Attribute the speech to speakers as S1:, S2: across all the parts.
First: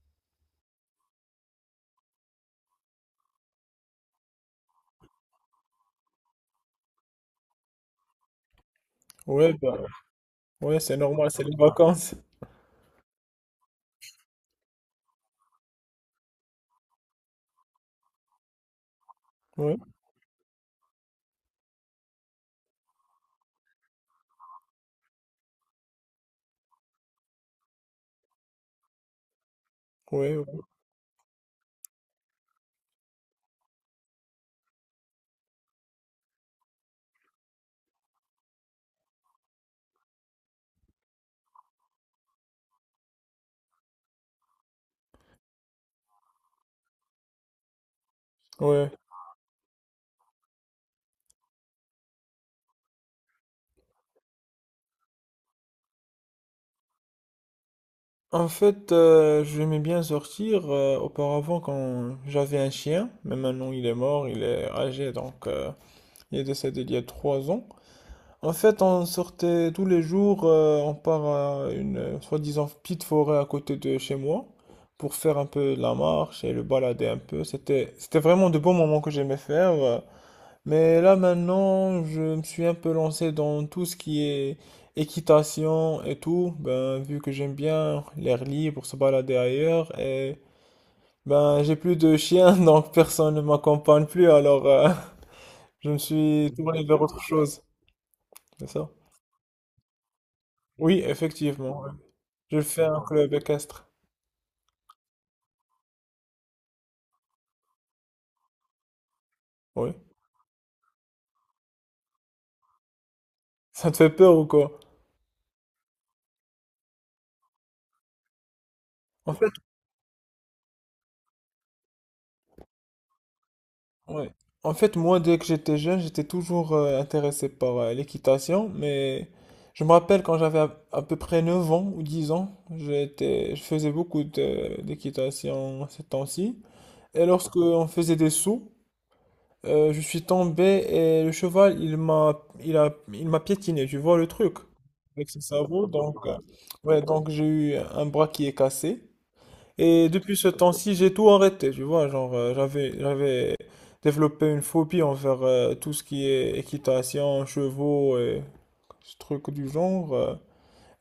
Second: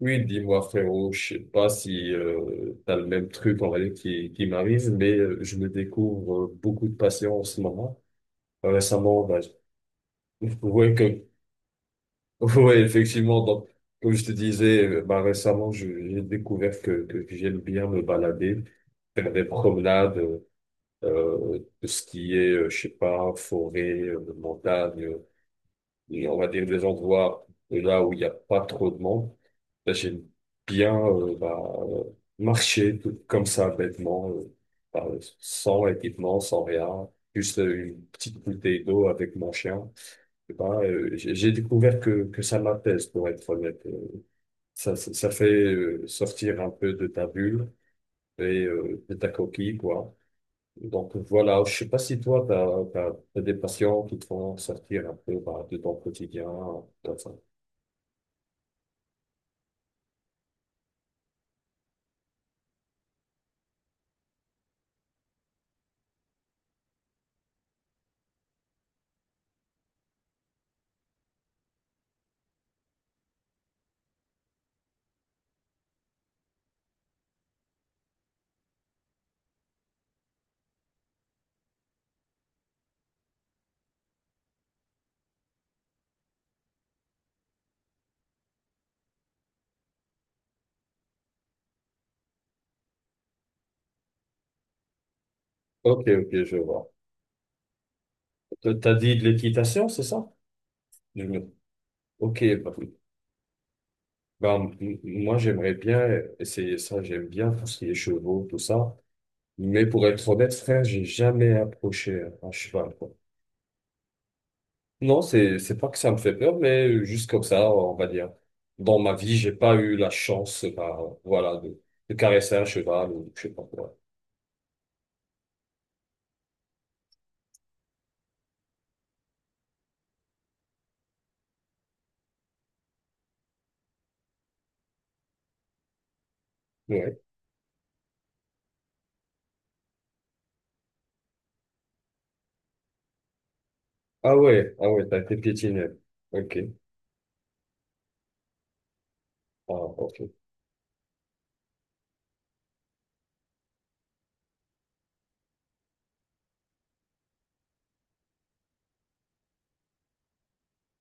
S1: Oui, dis-moi frérot, je sais pas si t'as le même truc en vrai qui m'arrive, mais je me découvre beaucoup de patients en ce moment. Récemment, bah,
S2: Ouais, bah, ouais,
S1: ouais,
S2: c'est normal, c'est les vacances.
S1: ouais, effectivement, donc, comme je te disais, bah, récemment, j'ai découvert que j'aime bien me balader, faire des
S2: Ouais,
S1: promenades, tout ce qui est, je sais pas, forêt, montagne. Et on va dire des endroits là où il n'y a pas trop de monde. Là, j'aime
S2: ouais, ouais.
S1: bien bah, marcher tout comme ça, bêtement, bah, sans équipement, sans rien. Juste une petite bouteille d'eau avec mon chien. Et bah, j'ai découvert que ça m'apaise, pour être honnête. Ça fait sortir un peu de ta bulle et
S2: Ouais.
S1: de ta coquille, quoi. Donc voilà, je sais pas si toi, t'as des patients qui te font sortir un peu bah, de ton quotidien, comme ça.
S2: En fait, j'aimais bien sortir auparavant quand j'avais un chien, mais maintenant il est mort, il est âgé, donc il est décédé il y a 3 ans. En fait, on sortait tous les jours, on part à une soi-disant petite forêt à côté de chez moi pour faire un peu de la marche et le balader un peu. C'était vraiment de beaux moments que j'aimais faire. Mais là maintenant, je me suis un peu lancé dans tout ce qui est équitation et tout, ben vu que j'aime bien l'air libre, se balader ailleurs et ben j'ai plus de chien donc personne ne m'accompagne plus alors je me
S1: Ok, ok,
S2: suis
S1: je
S2: tourné
S1: vois.
S2: vers autre chose, c'est ça?
S1: T'as dit de l'équitation, c'est ça?
S2: Oui,
S1: Je me-.
S2: effectivement. Ouais.
S1: Ok,
S2: Je
S1: bah,
S2: fais un club équestre.
S1: moi j'aimerais bien essayer ça, j'aime bien tout ce qui est chevaux, tout ça. Mais
S2: Oui.
S1: pour être honnête, frère, j'ai jamais approché un cheval, quoi.
S2: Ça te fait peur ou quoi?
S1: Non, c'est pas que ça me fait peur, mais juste comme ça, on va dire. Dans ma
S2: En
S1: vie,
S2: fait,
S1: j'ai pas eu la chance, bah, voilà, de caresser un cheval ou je sais pas quoi.
S2: ouais. En fait, moi, dès que j'étais jeune, j'étais toujours intéressé par l'équitation, mais je me rappelle quand j'avais à peu près 9 ans ou 10 ans, je faisais beaucoup d'équitation ces temps-ci.
S1: Ouais.
S2: Et lorsque on faisait des sauts, je suis tombé et le cheval, il m'a piétiné, tu vois le
S1: Ah
S2: truc,
S1: ouais, ah ouais, t'as
S2: avec
S1: été
S2: ses
S1: piétiné.
S2: sabots. Donc,
S1: Ok.
S2: ouais, donc j'ai eu un bras qui est cassé.
S1: Ah,
S2: Et
S1: ok.
S2: depuis ce temps-ci, j'ai tout arrêté, tu vois, genre j'avais développé une phobie envers tout ce qui est équitation, chevaux et ce truc du genre.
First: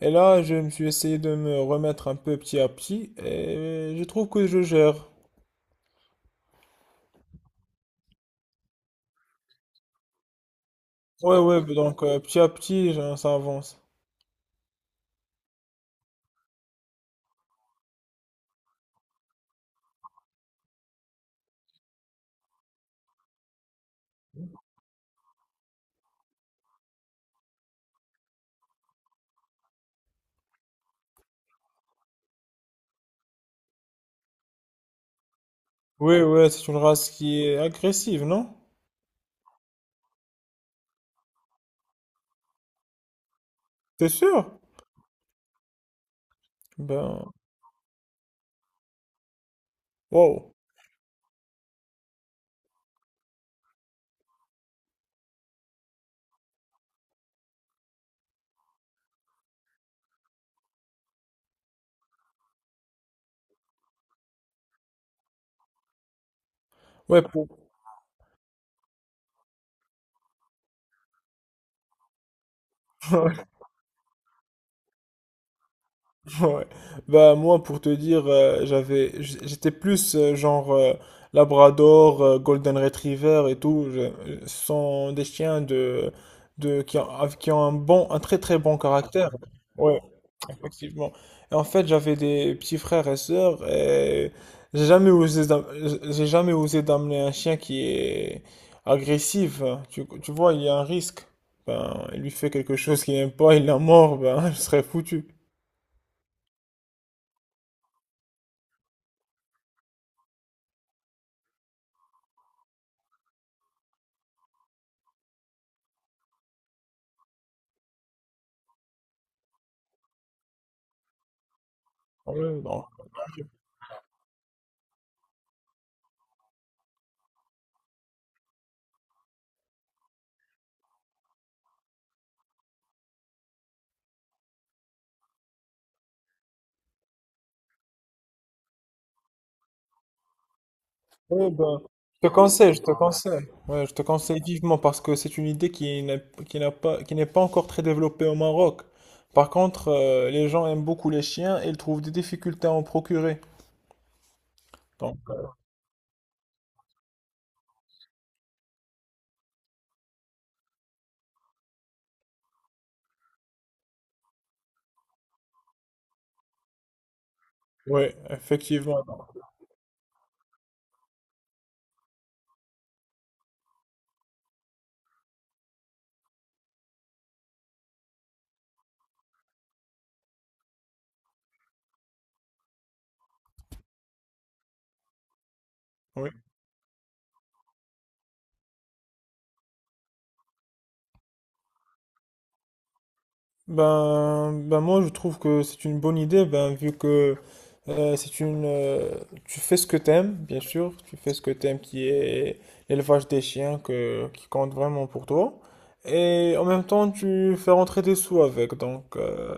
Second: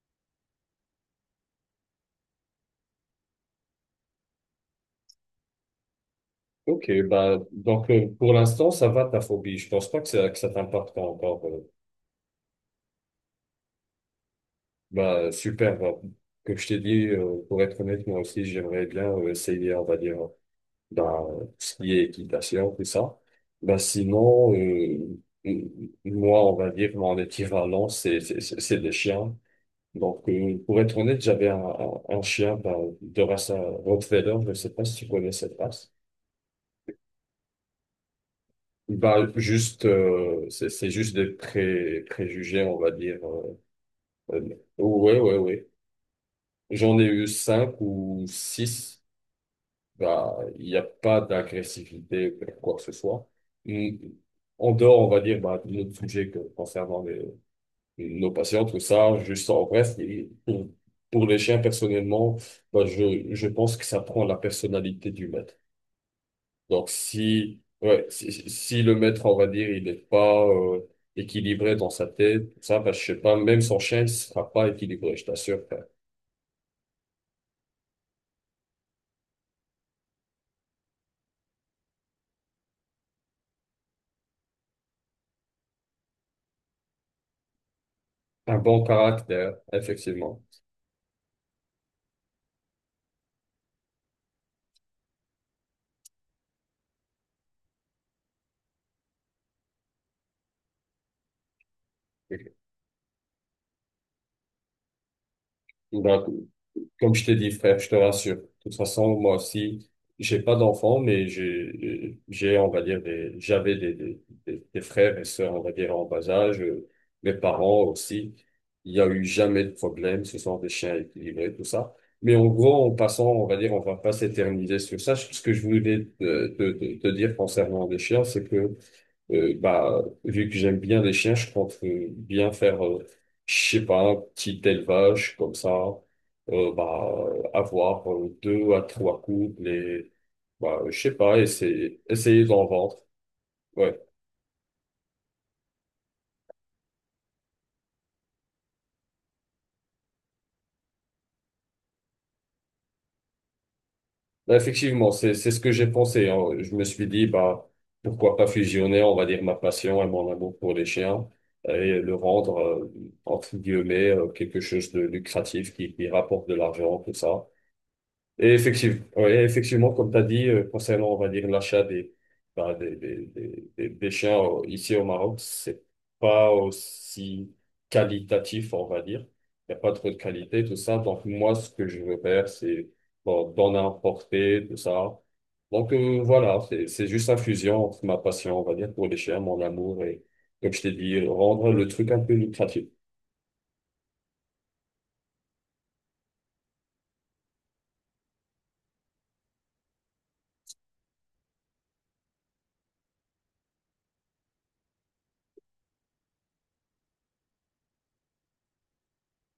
S2: Et là, je me suis essayé de me remettre un peu petit à petit et je trouve que je gère.
S1: Ok, bah, donc pour l'instant, ça va ta phobie. Je pense pas que ça t'impacte
S2: Ouais,
S1: encore.
S2: ouais, donc petit à petit, genre, ça avance.
S1: Bah, super. Bah, comme je t'ai dit, pour être honnête, moi aussi, j'aimerais bien essayer, on va dire, dans ce qui est équitation, tout ça. Bah, sinon, m- moi, on va dire, mon équivalent, c'est des chiens. Donc, pour être honnête, j'avais un chien bah, de race Rottweiler. Je sais pas si tu connais cette race.
S2: Oui, ouais, c'est une race qui est agressive, non?
S1: Bah, juste, c'est juste des préjugés, on va dire.
S2: T'es sûr?
S1: Ouais, ouais, ouais. J'en ai eu
S2: Ben,
S1: cinq ou six. Bah,
S2: wow.
S1: il n'y a pas d'agressivité ou quoi que ce soit. Mm. En dehors, on va dire, bah, de notre sujet concernant nos patients, tout ça, juste en bref, et pour les chiens, personnellement, bah, je pense que ça prend la personnalité du maître. Donc,
S2: Ouais, pour...
S1: si, ouais, si le maître, on va dire, il n'est pas équilibré dans sa tête, ça, bah, je sais pas, même son chien, il sera pas équilibré, je t'assure, frère.
S2: Ouais. Bah moi pour te dire j'avais j'étais plus genre Labrador, Golden Retriever et tout, ce sont des chiens de qui ont, qui ont un bon un très
S1: Un
S2: très bon
S1: bon
S2: caractère.
S1: caractère,
S2: Ouais,
S1: effectivement.
S2: effectivement. Et en fait, j'avais des petits frères et sœurs et j'ai jamais osé d'am- j'ai jamais osé d'amener un chien qui est agressif. Tu vois, il y a un risque. Ben, il lui
S1: Ok.
S2: fait quelque chose qu'il n'aime pas, il l'a mort, ben je serais foutu.
S1: Donc, comme je t'ai dit, frère, je te rassure. De toute façon, moi aussi, j'ai pas d'enfants, mais on va dire, j'avais des frères et sœurs, on va dire, en bas âge. Mes parents aussi. Il y a eu jamais de problème. Ce sont des chiens équilibrés, tout ça. Mais en
S2: Ouais,
S1: gros,
S2: non.
S1: en passant, on va dire, on va pas s'éterniser sur ça. Ce que je voulais te dire concernant les chiens, c'est que bah, vu que j'aime bien les chiens, je compte bien faire, je sais pas, un petit élevage comme ça, bah, avoir deux à trois couples et, bah, je sais pas,
S2: Ouais, ben,
S1: essayer d'en
S2: je te
S1: vendre.
S2: conseille. Ouais, je
S1: Ouais.
S2: te conseille vivement parce que c'est une idée qui n'est pas encore très développée au Maroc. Par contre, les gens aiment beaucoup les chiens et ils trouvent des difficultés à en procurer.
S1: Bah, effectivement,
S2: Donc,
S1: c'est ce que j'ai pensé, hein. Je me suis dit, bah, pourquoi pas fusionner, on va dire, ma passion et mon amour pour les chiens et le rendre, entre guillemets, quelque chose de lucratif qui rapporte de l'argent, tout ça.
S2: ouais,
S1: Et
S2: effectivement.
S1: effectivement, ouais, effectivement, comme tu as dit, concernant, on va dire, l'achat bah, des chiens ici au Maroc, c'est pas aussi qualitatif, on va dire. Il n'y a pas trop de qualité, tout ça. Donc, moi, ce que je veux faire, c'est bon, d'en importer, tout ça. Donc,
S2: Oui.
S1: voilà, c'est juste un fusion entre ma passion, on va dire, pour les chiens, mon amour et, comme je t'ai dit, rendre le truc un peu lucratif.
S2: Ben, ben moi je trouve que c'est une bonne idée ben vu que c'est une tu fais ce que t'aimes bien sûr tu fais ce que t'aimes qui est l'élevage des chiens que qui compte vraiment pour toi et en même temps tu fais rentrer des sous avec donc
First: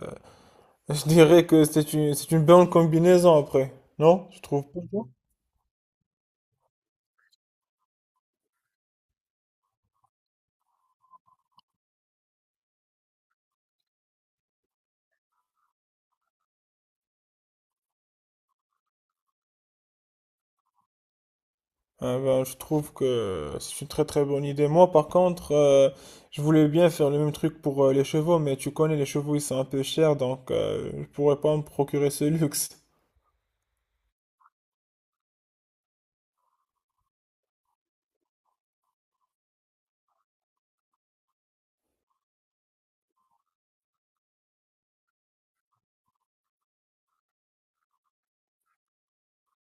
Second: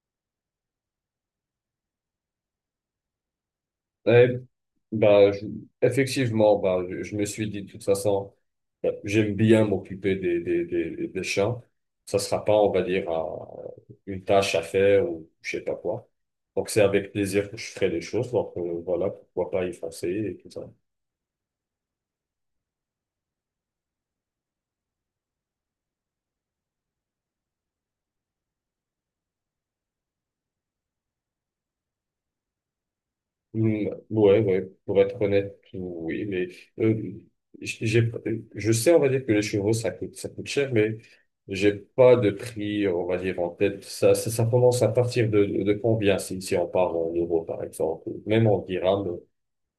S2: je dirais que c'est une bonne combinaison après non
S1: Eh,
S2: je trouve pas.
S1: bah, effectivement, bah, je me suis dit, de toute façon, bah, j'aime bien m'occuper des chiens. Ça sera pas, on va dire, une tâche à faire ou je sais pas quoi. Donc, c'est avec plaisir que je ferai les choses. Donc, voilà, pourquoi pas y foncer et tout ça.
S2: Ah ben, je trouve que c'est une très très bonne idée. Moi, par contre, je voulais bien faire le même truc pour les chevaux, mais tu connais, les chevaux, ils sont un peu chers, donc je pourrais pas me procurer ce luxe.
S1: Hmm, ouais, ouais, pour être honnête, oui, mais euh, j'ai, je sais, on va dire que les chevaux, ça coûte cher, mais j'ai pas de prix, on va dire, en tête. Ça commence à partir de combien, si on parle en euros, par exemple, ou même en dirhams,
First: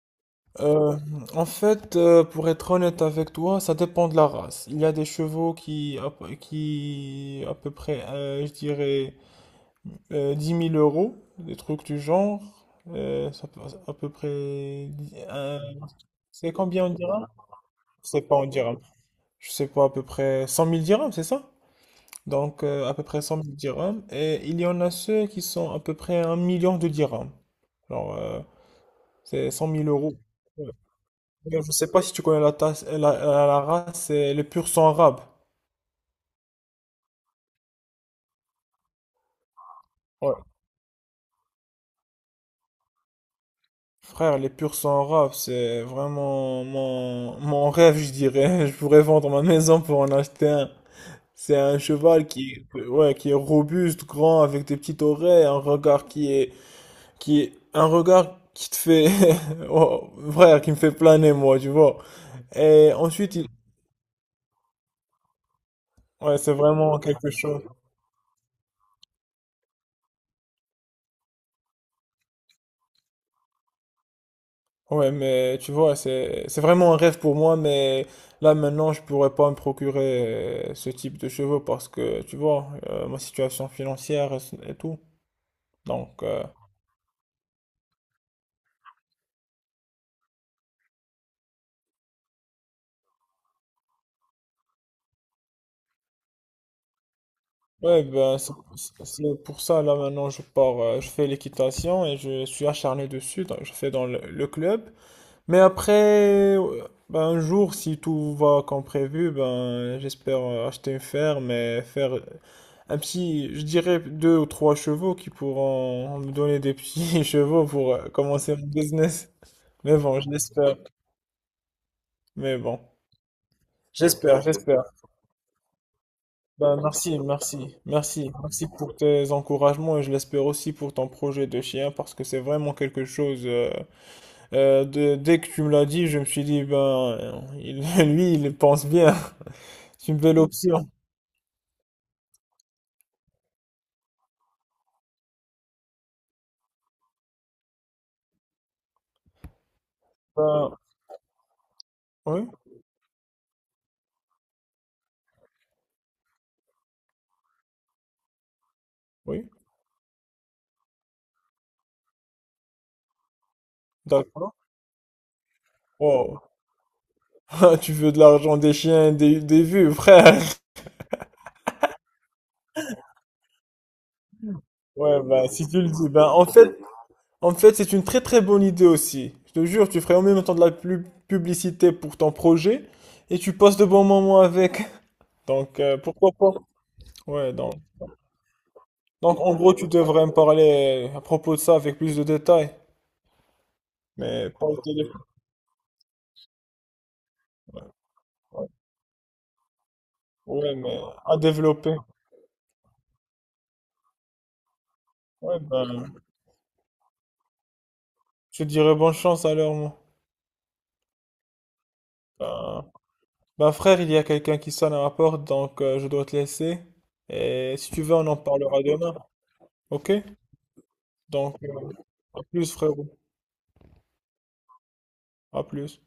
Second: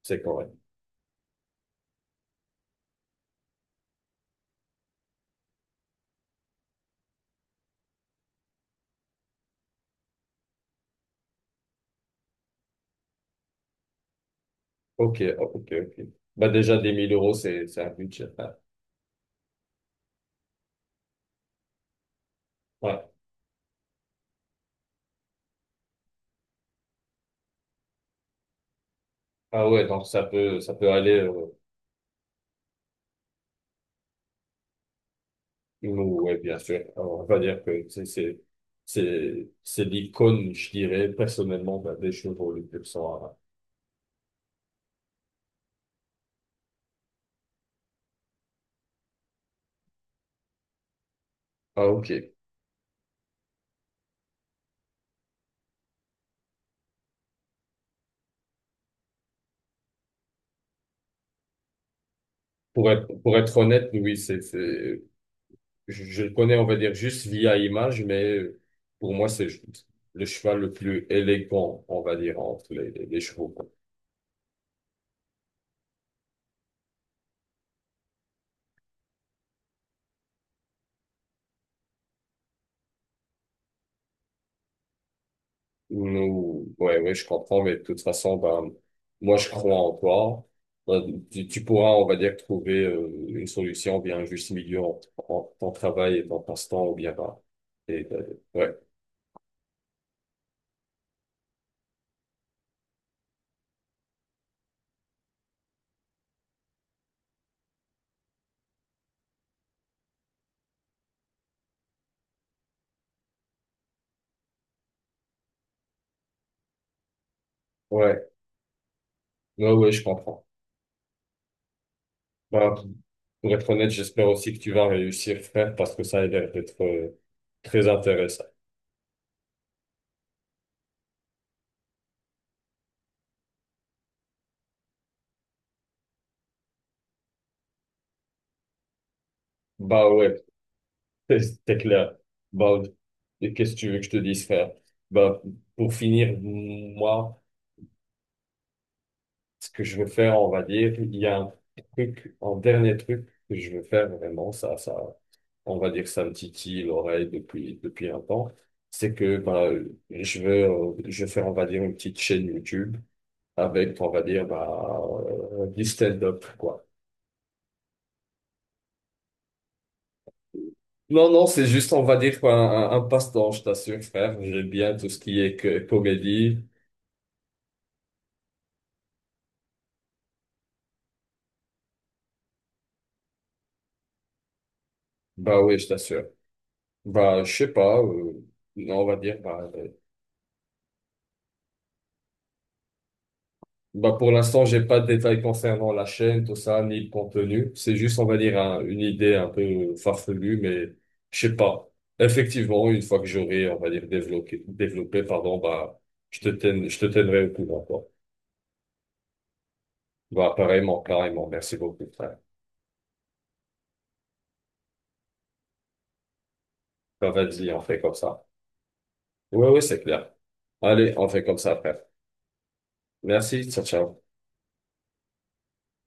S1: c'est correct.
S2: Euh, en fait, pour être honnête avec toi, ça dépend de la race. Il y a des chevaux qui à peu près, je dirais, 10 000 euros, des trucs du genre. Ça peut- à peu près... dix-
S1: Ok, ok, ok. Bah,
S2: c'est
S1: déjà,
S2: combien on
S1: des 1000
S2: dira?
S1: euros, c'est un
S2: C'est
S1: budget.
S2: pas on
S1: Ah,
S2: dira. Je sais pas, à peu près 100 000 dirhams, c'est ça? Donc, à peu
S1: ouais.
S2: près 100 000 dirhams. Et il y en a ceux qui sont à peu près un million de dirhams. Alors, c'est
S1: Ah
S2: 100 000
S1: ouais, donc
S2: euros. Ouais.
S1: ça peut aller.
S2: D'ailleurs, je sais pas si tu connais la, tasse- la- la race, c'est le pur sang arabe.
S1: Oui, bien sûr. Alors, on va dire que c'est
S2: Ouais.
S1: l'icône, je dirais personnellement ben, des chevaux les plus à...
S2: Frère, les pur sang arabe, c'est vraiment mon rêve, je dirais. Je pourrais vendre ma maison pour en acheter un. C'est un
S1: Ah, ok.
S2: cheval qui est robuste, grand, avec des petites oreilles, un regard qui est un regard qui te fait oh, frère, qui me fait planer moi tu vois
S1: Pour
S2: et
S1: être
S2: ensuite
S1: pour
S2: il
S1: être honnête, oui, c'est je le
S2: ouais c'est
S1: connais, on va dire
S2: vraiment
S1: juste
S2: quelque
S1: via
S2: chose.
S1: image, mais pour moi c'est le cheval le plus élégant, on va dire entre les chevaux.
S2: Ouais mais tu vois c'est vraiment un rêve pour moi mais là maintenant je pourrais pas me procurer ce type de cheveux parce que tu vois ma situation financière et tout donc
S1: Nous, ouais, ouais, je comprends, mais de toute façon, ben, moi, je crois en toi. Ben, tu pourras, on va dire, trouver une solution, bien un juste milieu entre ton travail et ton passe-temps, ou bien, ben,
S2: ouais
S1: et,
S2: ben
S1: ouais,
S2: c'est pour ça là maintenant je pars je fais l'équitation et je suis acharné dessus donc, je fais dans le club. Mais après, ben, un jour, si tout va comme prévu, ben, j'espère acheter une ferme et faire un petit, je dirais deux ou trois chevaux qui pourront me donner des petits chevaux pour
S1: ouais,
S2: commencer mon business.
S1: ouais, ouais,
S2: Mais
S1: je
S2: bon, je
S1: comprends.
S2: l'espère. Mais
S1: Ben,
S2: bon,
S1: pour être honnête, j'espère
S2: j'espère,
S1: aussi que tu
S2: j'espère.
S1: vas réussir, frère, parce que ça a l'air
S2: Ben,
S1: d'être
S2: merci, merci,
S1: très
S2: merci.
S1: intéressant.
S2: Merci pour tes encouragements et je l'espère aussi pour ton projet de chien parce que c'est vraiment quelque chose. Dès que tu me l'as dit, je me suis dit, ben, lui, il pense bien.
S1: Bah
S2: C'est une
S1: ouais,
S2: belle option.
S1: c'est clair. Bah, et qu'est-ce que tu veux que je te dise, frère? Bah, pour finir, moi, ce que je veux faire, on va
S2: Ben,
S1: dire, il y a un truc,
S2: oui,
S1: un dernier truc que je veux faire vraiment, ça, on va dire, ça me titille l'oreille depuis un temps, c'est que,
S2: oui,
S1: bah, je vais faire, on va dire, une petite chaîne YouTube avec, on va dire,
S2: d'accord.
S1: bah, du stand-up,
S2: Wow.
S1: quoi.
S2: Tu veux de l'argent des chiens, des vues, frère.
S1: Non, non, c'est juste, on va dire, quoi, un passe-temps, je t'assure, frère. J'aime bien tout ce
S2: Ouais,
S1: qui
S2: ben,
S1: est
S2: si
S1: que,
S2: tu le dis. Ben,
S1: comédie.
S2: en fait, c'est une très très bonne idée aussi. Je te jure, tu ferais en même temps de la publicité pour ton projet et tu passes de bons moments avec.
S1: Bah oui,
S2: Donc,
S1: je t'assure.
S2: pourquoi pas?
S1: Bah,
S2: Ouais,
S1: je sais pas, on va dire,
S2: donc, en
S1: bah.
S2: gros, tu devrais me parler à propos de ça avec plus de détails.
S1: Bah pour
S2: Mais
S1: l'instant,
S2: pas au
S1: j'ai pas de
S2: téléphone.
S1: détails concernant la chaîne, tout ça, ni le contenu. C'est juste, on va dire,
S2: Ouais,
S1: une idée un peu farfelue,
S2: ouais,
S1: mais
S2: mais à
S1: je sais pas.
S2: développer.
S1: Effectivement, une fois que j'aurai, on va dire, développé, développé, pardon,
S2: Ouais,
S1: bah,
S2: ben,
S1: je te tiendrai au courant, quoi.
S2: je te dirais bonne chance alors, moi.
S1: Bah, pareillement, pareillement. Merci beaucoup, frère.
S2: Ben, ben frère, il y a quelqu'un qui sonne à ma porte, donc je dois te laisser.
S1: Bah, vas-y,
S2: Et
S1: on
S2: si
S1: fait
S2: tu
S1: comme
S2: veux, on en
S1: ça.
S2: parlera demain.
S1: Ouais, ouais, c'est
S2: Ok?
S1: clair. Allez, on fait comme
S2: Donc,
S1: ça, frère.
S2: à plus frérot.
S1: Merci, ciao, ciao.
S2: À plus.